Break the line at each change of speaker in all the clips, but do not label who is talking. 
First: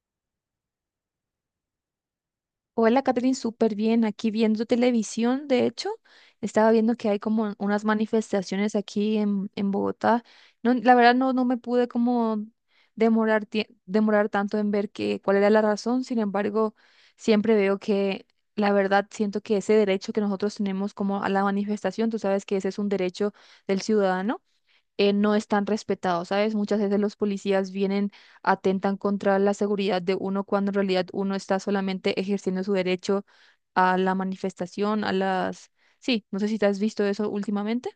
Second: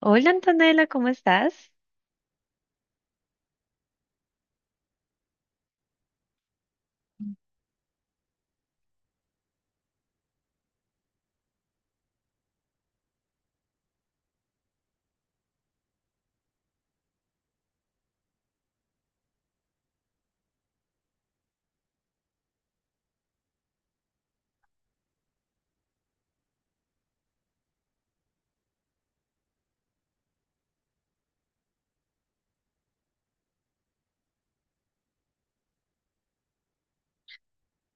Hola Antonella, ¿cómo estás?
Hola, Catherine, súper bien. Aquí viendo televisión, de hecho, estaba viendo que hay como unas manifestaciones aquí en Bogotá. No, la verdad no, no me pude como demorar, demorar tanto en ver que, cuál era la razón. Sin embargo, siempre veo que la verdad siento que ese derecho que nosotros tenemos como a la manifestación, tú sabes que ese es un derecho del ciudadano, no están respetados, ¿sabes? Muchas veces los policías vienen, atentan contra la seguridad de uno cuando en realidad uno está solamente ejerciendo su derecho a la manifestación, a las... Sí, no sé si te has visto eso últimamente.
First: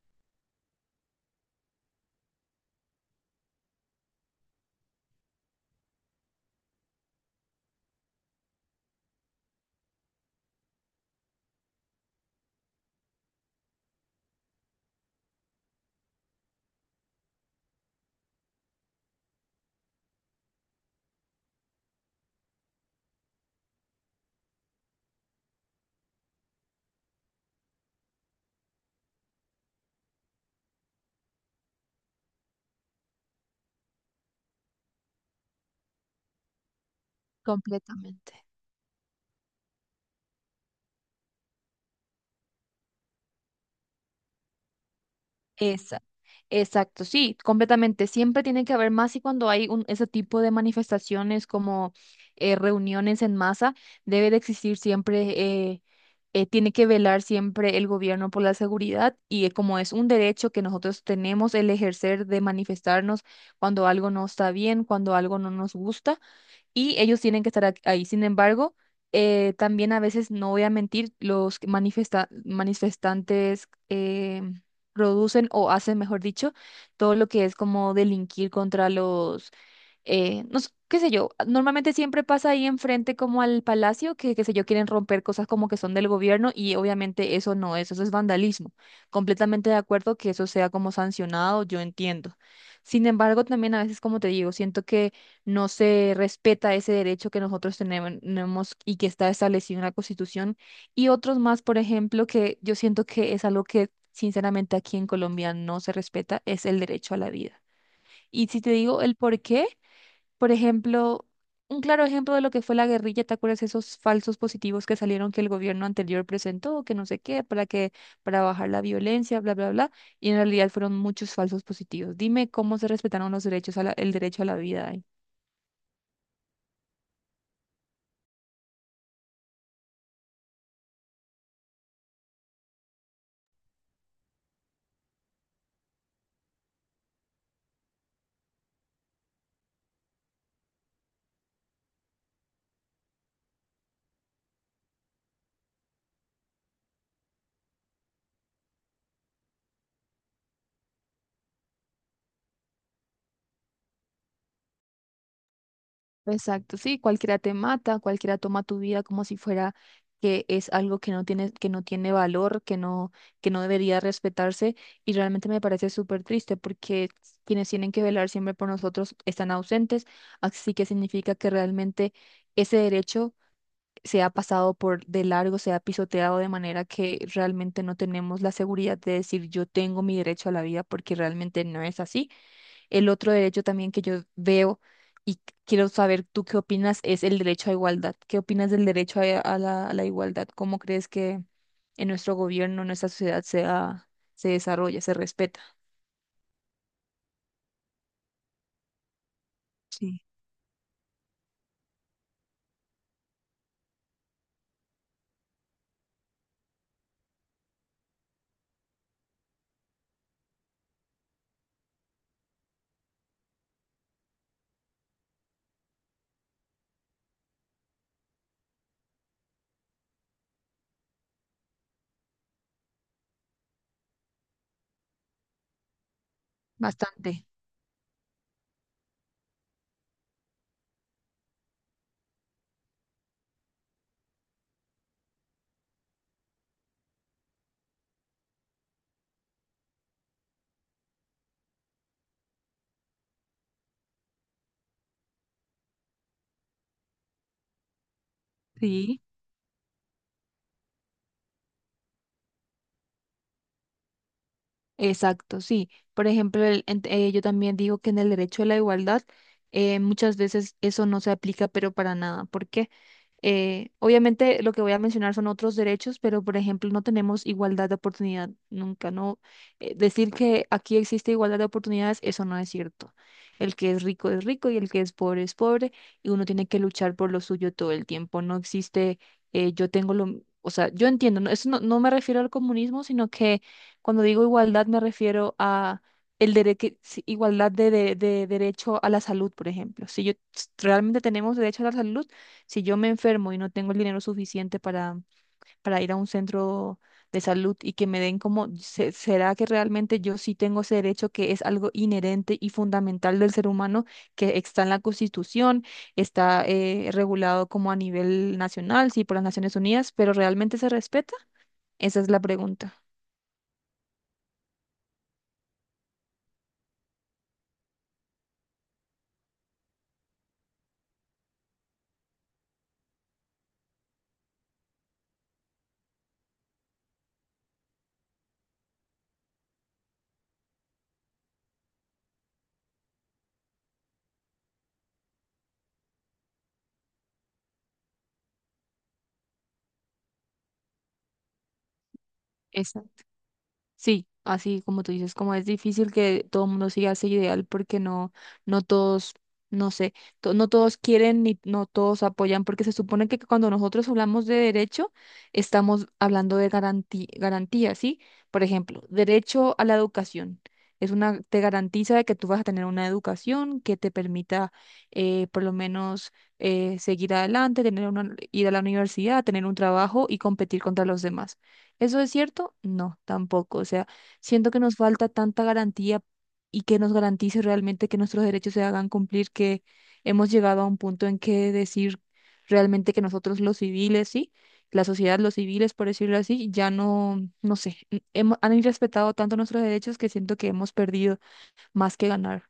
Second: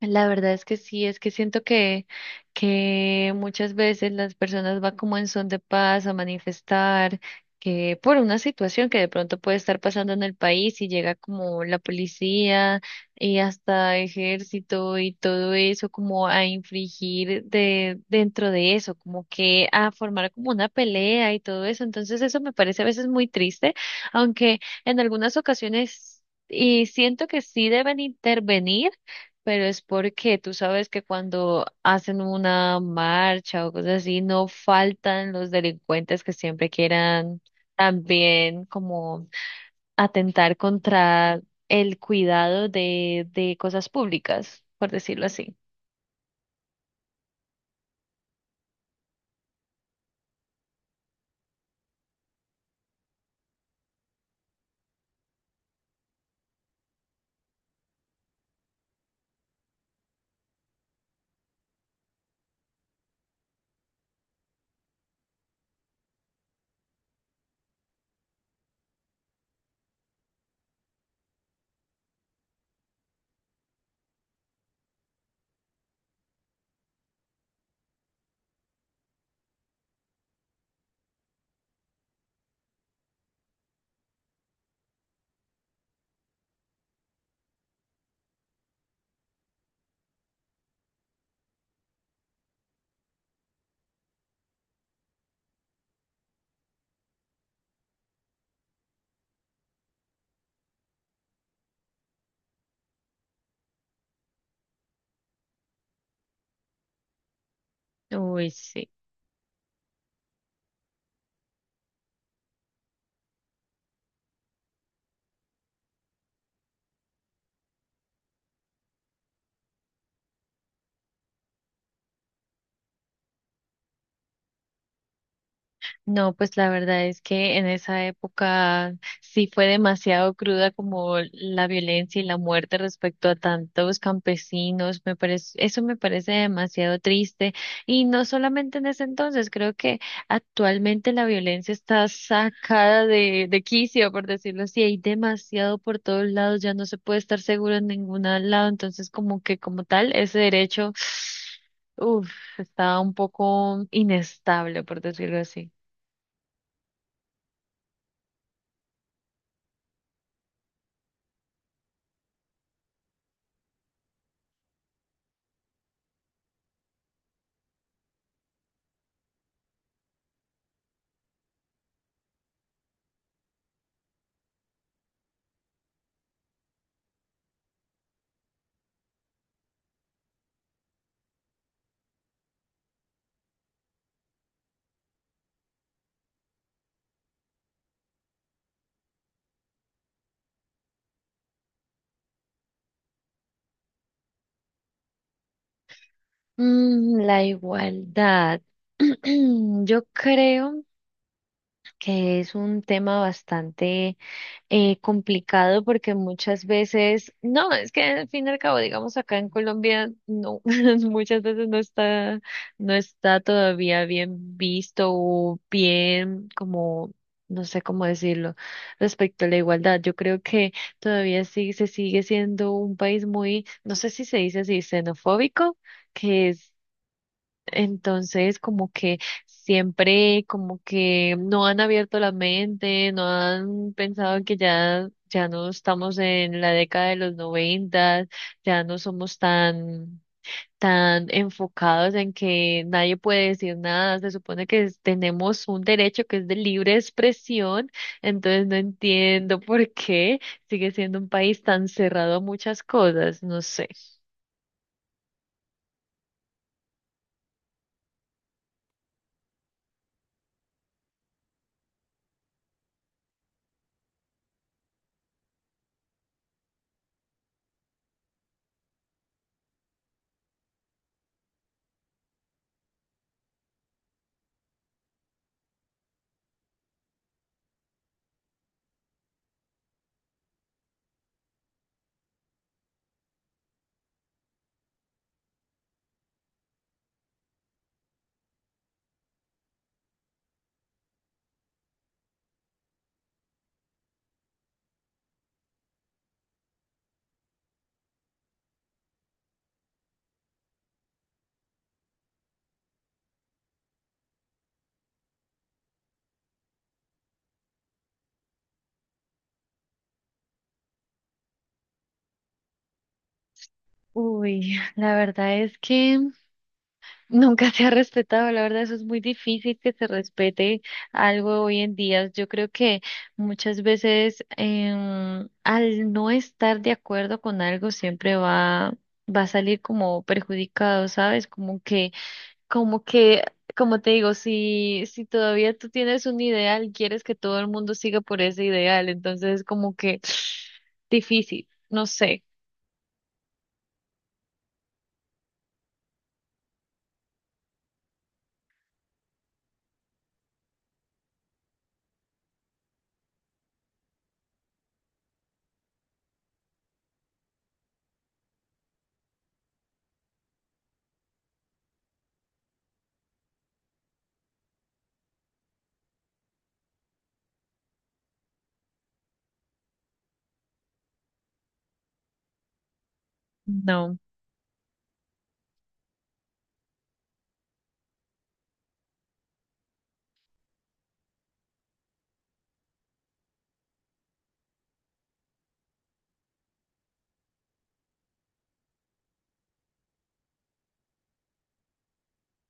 La verdad es que sí, es que siento que muchas veces las personas van como en son de paz a manifestar que por una situación que de pronto puede estar pasando en el país y llega como la policía y hasta ejército y todo eso como a infringir de dentro de eso, como que a formar como una pelea y todo eso. Entonces eso me parece a veces muy triste, aunque en algunas ocasiones y siento que sí deben intervenir, pero es porque tú sabes que cuando hacen una marcha o cosas así, no faltan los delincuentes que siempre quieran
Completamente.
también como atentar contra el cuidado de cosas públicas, por decirlo así.
Exacto. Exacto, sí, completamente. Siempre tiene que haber más y cuando hay ese tipo de manifestaciones como reuniones en masa, debe de existir siempre, eh, tiene que velar siempre el gobierno por la seguridad y, como es un derecho que nosotros tenemos el ejercer de manifestarnos cuando algo no está bien, cuando algo no nos gusta y ellos tienen que estar ahí. Sin embargo, también a veces, no voy a mentir, los que manifestantes, producen o hacen, mejor dicho, todo lo que es como delinquir contra los, no sé, qué sé yo, normalmente siempre pasa ahí enfrente como al palacio, que qué sé yo, quieren romper cosas como que son del gobierno y obviamente eso no es, eso es vandalismo. Completamente de acuerdo que eso sea como sancionado, yo entiendo. Sin embargo, también a veces, como te digo, siento que no se respeta ese derecho que nosotros tenemos y que está establecido en la Constitución y otros más, por ejemplo, que yo siento que es algo que sinceramente aquí en Colombia no se respeta, es el derecho a la vida. Y
Uy,
si te
sí.
digo el por qué, por ejemplo, un claro ejemplo de lo que fue la guerrilla, ¿te acuerdas esos falsos positivos que salieron que el gobierno anterior presentó, que no sé qué, para que para bajar la violencia, bla, bla, bla? Y en realidad fueron muchos falsos positivos. Dime cómo se respetaron los derechos a el derecho a la vida ahí.
No, pues la verdad es que en esa época sí fue demasiado cruda como la violencia y la muerte respecto a tantos campesinos. Me parece, eso me parece demasiado triste. Y no solamente en ese entonces, creo que actualmente la violencia está sacada de quicio, por decirlo así. Hay demasiado por todos lados, ya no se puede estar seguro en ningún lado. Entonces, como que como tal, ese derecho, uff, está un poco inestable, por decirlo así.
Exacto, sí, cualquiera te mata, cualquiera toma tu vida como si fuera que es algo que no tiene valor, que no debería respetarse, y realmente me parece súper triste porque quienes tienen que velar siempre por nosotros están ausentes, así que significa que realmente ese derecho se ha pasado por de largo, se ha pisoteado de manera que realmente no tenemos la seguridad de decir yo tengo mi derecho a la vida porque realmente no es así. El otro derecho también que yo veo y quiero saber tú qué opinas es el derecho a igualdad. ¿Qué opinas del derecho a la igualdad? ¿Cómo crees que en nuestro gobierno, en nuestra sociedad se, se desarrolla, se respeta?
Mm, la igualdad. Yo
Sí.
creo que es un tema bastante complicado porque muchas veces, no, es que al fin y al cabo, digamos acá en Colombia, no, muchas veces no está, no está todavía bien visto o bien como, no sé cómo decirlo, respecto a la igualdad. Yo creo que todavía sí se sigue siendo un país muy, no sé si se dice así, xenofóbico, que es
Bastante.
entonces, como que siempre, como que no han abierto la mente, no han pensado que ya, ya no estamos en la década de los noventas, ya no somos tan, tan enfocados en que nadie puede decir nada. Se supone que tenemos un derecho que es de libre expresión, entonces no
Sí.
entiendo por qué sigue siendo un país tan cerrado a muchas cosas, no sé.
Exacto, sí. Por ejemplo, yo también digo que en el derecho a la igualdad, muchas veces eso no se aplica, pero para nada. ¿Por qué? Obviamente lo que voy a mencionar son otros derechos, pero por ejemplo no tenemos igualdad de oportunidad nunca, ¿no? Decir que aquí existe igualdad de oportunidades, eso no es cierto. El que es rico y el que es pobre y uno tiene que luchar por lo suyo todo el tiempo. No existe, yo tengo lo, o sea, yo entiendo, ¿no? Eso no, no me refiero al comunismo, sino que cuando digo igualdad me refiero a... El derecho, igualdad de, de derecho a la salud, por ejemplo. Si yo realmente tenemos derecho a la salud, si yo me enfermo y no tengo el dinero suficiente para ir a un centro de salud y que me den como, se- ¿será que realmente yo sí tengo ese derecho que es algo inherente y fundamental del ser humano, que está en la Constitución, está, regulado como a nivel nacional, sí, por las Naciones Unidas, pero realmente se respeta? Esa es la pregunta.
Uy, la verdad es que nunca se ha respetado, la verdad, eso es muy difícil que se respete algo hoy en día. Yo creo que muchas veces al no estar de acuerdo con algo siempre va, va a salir como perjudicado, ¿sabes? Como que, como te digo, si, si todavía tú tienes un ideal, quieres que todo el mundo siga por ese ideal, entonces es como que difícil, no sé,
Sí, así como tú dices, como es difícil que todo el mundo siga ese ideal porque no, no todos, no sé, no todos quieren ni no todos apoyan, porque se supone que cuando nosotros hablamos de derecho, estamos hablando de garantía, garantía, ¿sí? Por ejemplo, derecho a la educación. Es una, te garantiza de que tú vas a tener una educación que te permita, por lo menos, seguir adelante, tener una, ir a la universidad, tener un trabajo y competir contra los demás. ¿Eso es cierto? No, tampoco. O sea,
no.
siento que nos falta tanta garantía y que nos garantice realmente que nuestros derechos se hagan cumplir, que hemos llegado a un punto en que decir realmente que nosotros los civiles, sí, la sociedad, los civiles, por decirlo así, ya no, no sé, hemos, han irrespetado tanto nuestros derechos que siento que hemos perdido más que ganar.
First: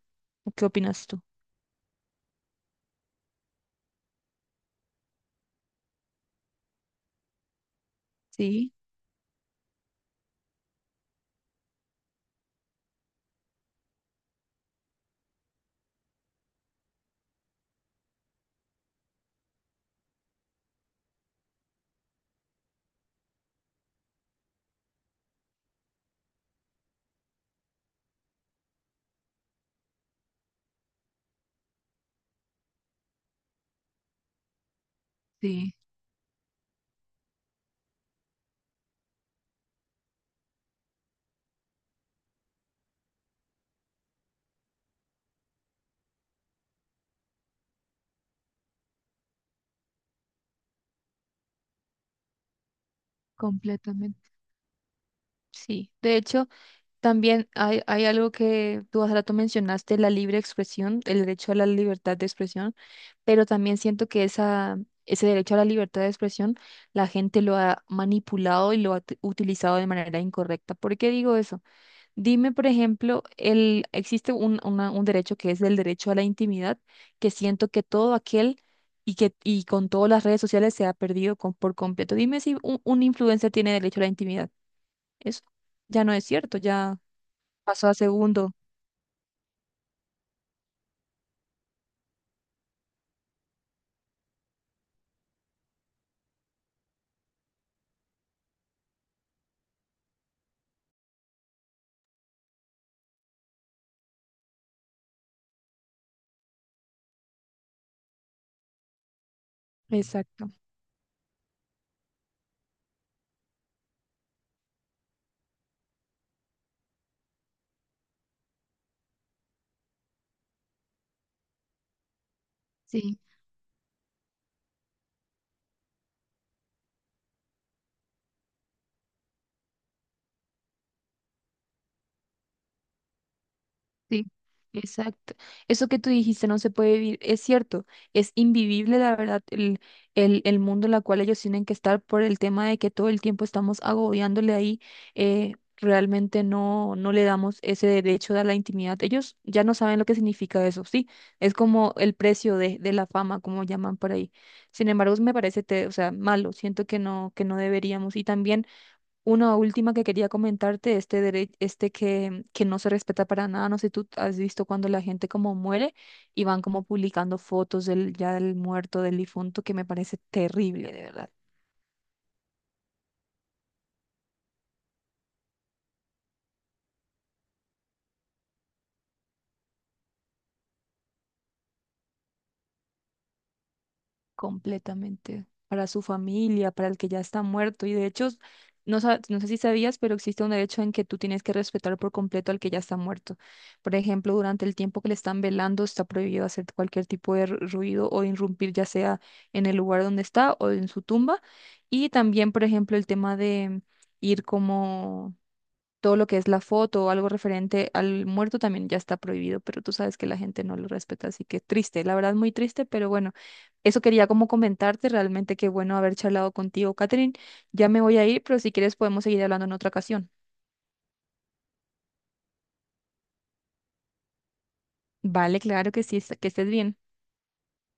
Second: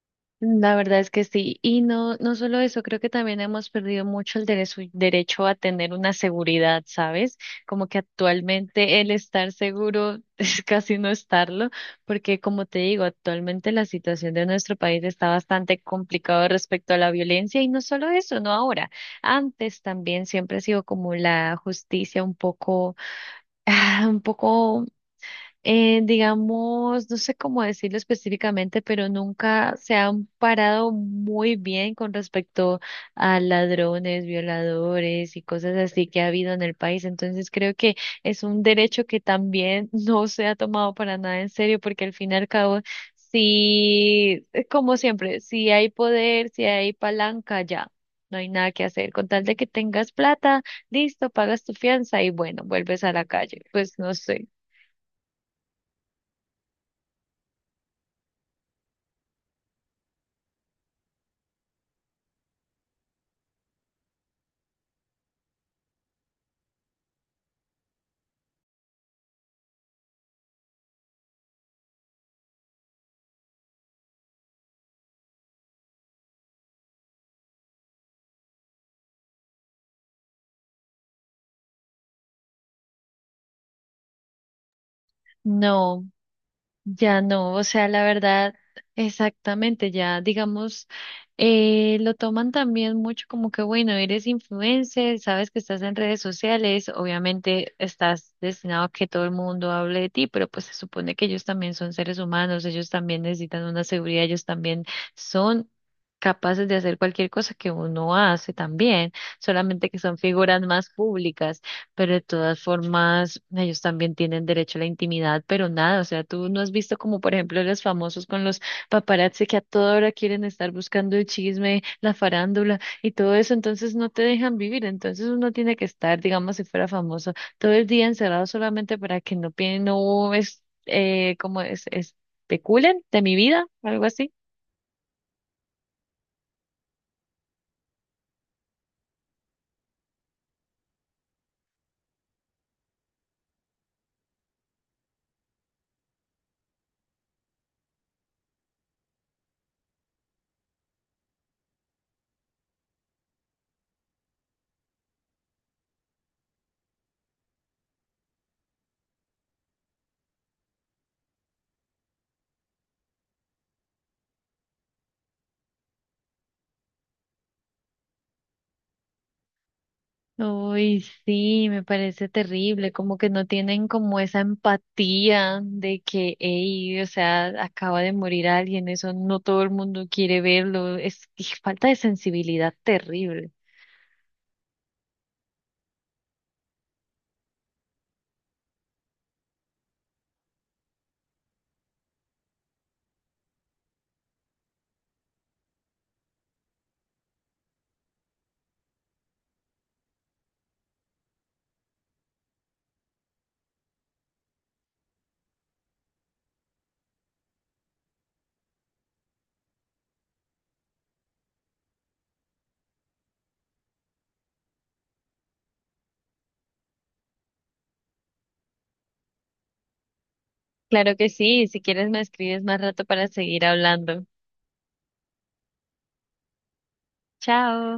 ¿Qué
La verdad
opinas
es
tú?
que sí. Y no, no solo eso, creo que también hemos perdido mucho el derecho a tener una seguridad, ¿sabes? Como que
Sí,
actualmente el estar seguro es casi no estarlo, porque como te digo, actualmente la situación de nuestro país está bastante complicada respecto a la violencia y no solo eso, no ahora. Antes también siempre ha sido como la justicia un poco, ah, un poco digamos, no sé cómo decirlo específicamente, pero nunca se han parado muy bien con respecto a ladrones, violadores y
sí,
cosas así que ha habido en el país. Entonces creo que es un derecho que también no se ha tomado para nada en serio, porque al fin y al cabo, si, es como siempre, si hay poder, si hay palanca, ya. No hay nada que hacer. Con tal de que tengas plata, listo, pagas tu fianza y bueno, vuelves a la calle. Pues no
completamente.
sé.
Sí, de hecho, también hay algo que tú hace rato mencionaste, la libre expresión, el derecho a la libertad de expresión, pero también siento que esa, ese derecho a la libertad de expresión la gente lo ha manipulado y lo ha utilizado de manera incorrecta. ¿Por qué digo eso? Dime, por ejemplo, el, existe un, un derecho que es el derecho a la intimidad, que siento que todo aquel y que y con todas las redes sociales se ha perdido por completo. Dime si un, un influencer tiene derecho a la intimidad. Eso
No.
ya no es cierto, ya
Ya no, o
pasó
sea,
a
la
segundo.
verdad, exactamente, ya digamos, lo toman también mucho como que, bueno, eres influencer, sabes que estás en redes sociales, obviamente estás destinado a que todo el mundo hable de ti, pero pues se supone que ellos también son seres humanos, ellos también necesitan una seguridad, ellos también son capaces de hacer cualquier cosa que uno hace también, solamente que son
Exacto.
figuras más públicas, pero de todas formas, ellos también tienen derecho a la intimidad, pero nada, o sea, tú no has visto como, por ejemplo, los famosos con los paparazzi que a toda hora quieren estar buscando el chisme, la farándula y
Sí,
todo eso, entonces no te dejan vivir, entonces uno tiene que estar, digamos, si fuera famoso, todo el día encerrado solamente para que no, no es, como es, especulen de mi vida, algo
sí,
así.
exacto. Eso que tú dijiste no se puede vivir, es cierto, es invivible la verdad el mundo en el cual ellos tienen que estar por el tema de que todo el tiempo estamos agobiándole ahí, eh, realmente no, no le damos ese derecho a la intimidad. Ellos ya no saben lo que significa eso, sí, es como el precio de la fama, como llaman por ahí. Sin embargo, me parece, te- o sea, malo, siento que no deberíamos. Y también una última que quería comentarte, este derecho, este que no se respeta para nada, no sé si tú has visto cuando la gente como muere y van como publicando fotos del ya del muerto, del difunto, que me parece terrible,
Uy,
de verdad.
sí, me parece terrible, como que no tienen como esa empatía de que, ey, o sea, acaba de morir alguien, eso no todo el mundo quiere verlo, es y falta de sensibilidad terrible.
Completamente, para su familia, para el que ya está muerto. Y de hecho, no, no sé si sabías, pero existe un derecho en que tú tienes que respetar por completo al que ya está muerto. Por ejemplo, durante el tiempo que le están velando, está prohibido hacer cualquier tipo de ruido o irrumpir, ya sea en el lugar donde está o en su tumba. Y también, por ejemplo, el tema de ir como todo lo que es la foto o algo referente al muerto también ya está prohibido, pero tú sabes que la gente no lo respeta, así que triste, la verdad muy triste, pero bueno, eso quería como comentarte, realmente qué bueno haber charlado contigo, Catherine. Ya me voy a ir, pero si quieres podemos seguir hablando en otra ocasión.
Claro que sí, si quieres me escribes más rato para seguir hablando.
Vale, claro que sí, que estés bien.
Chao.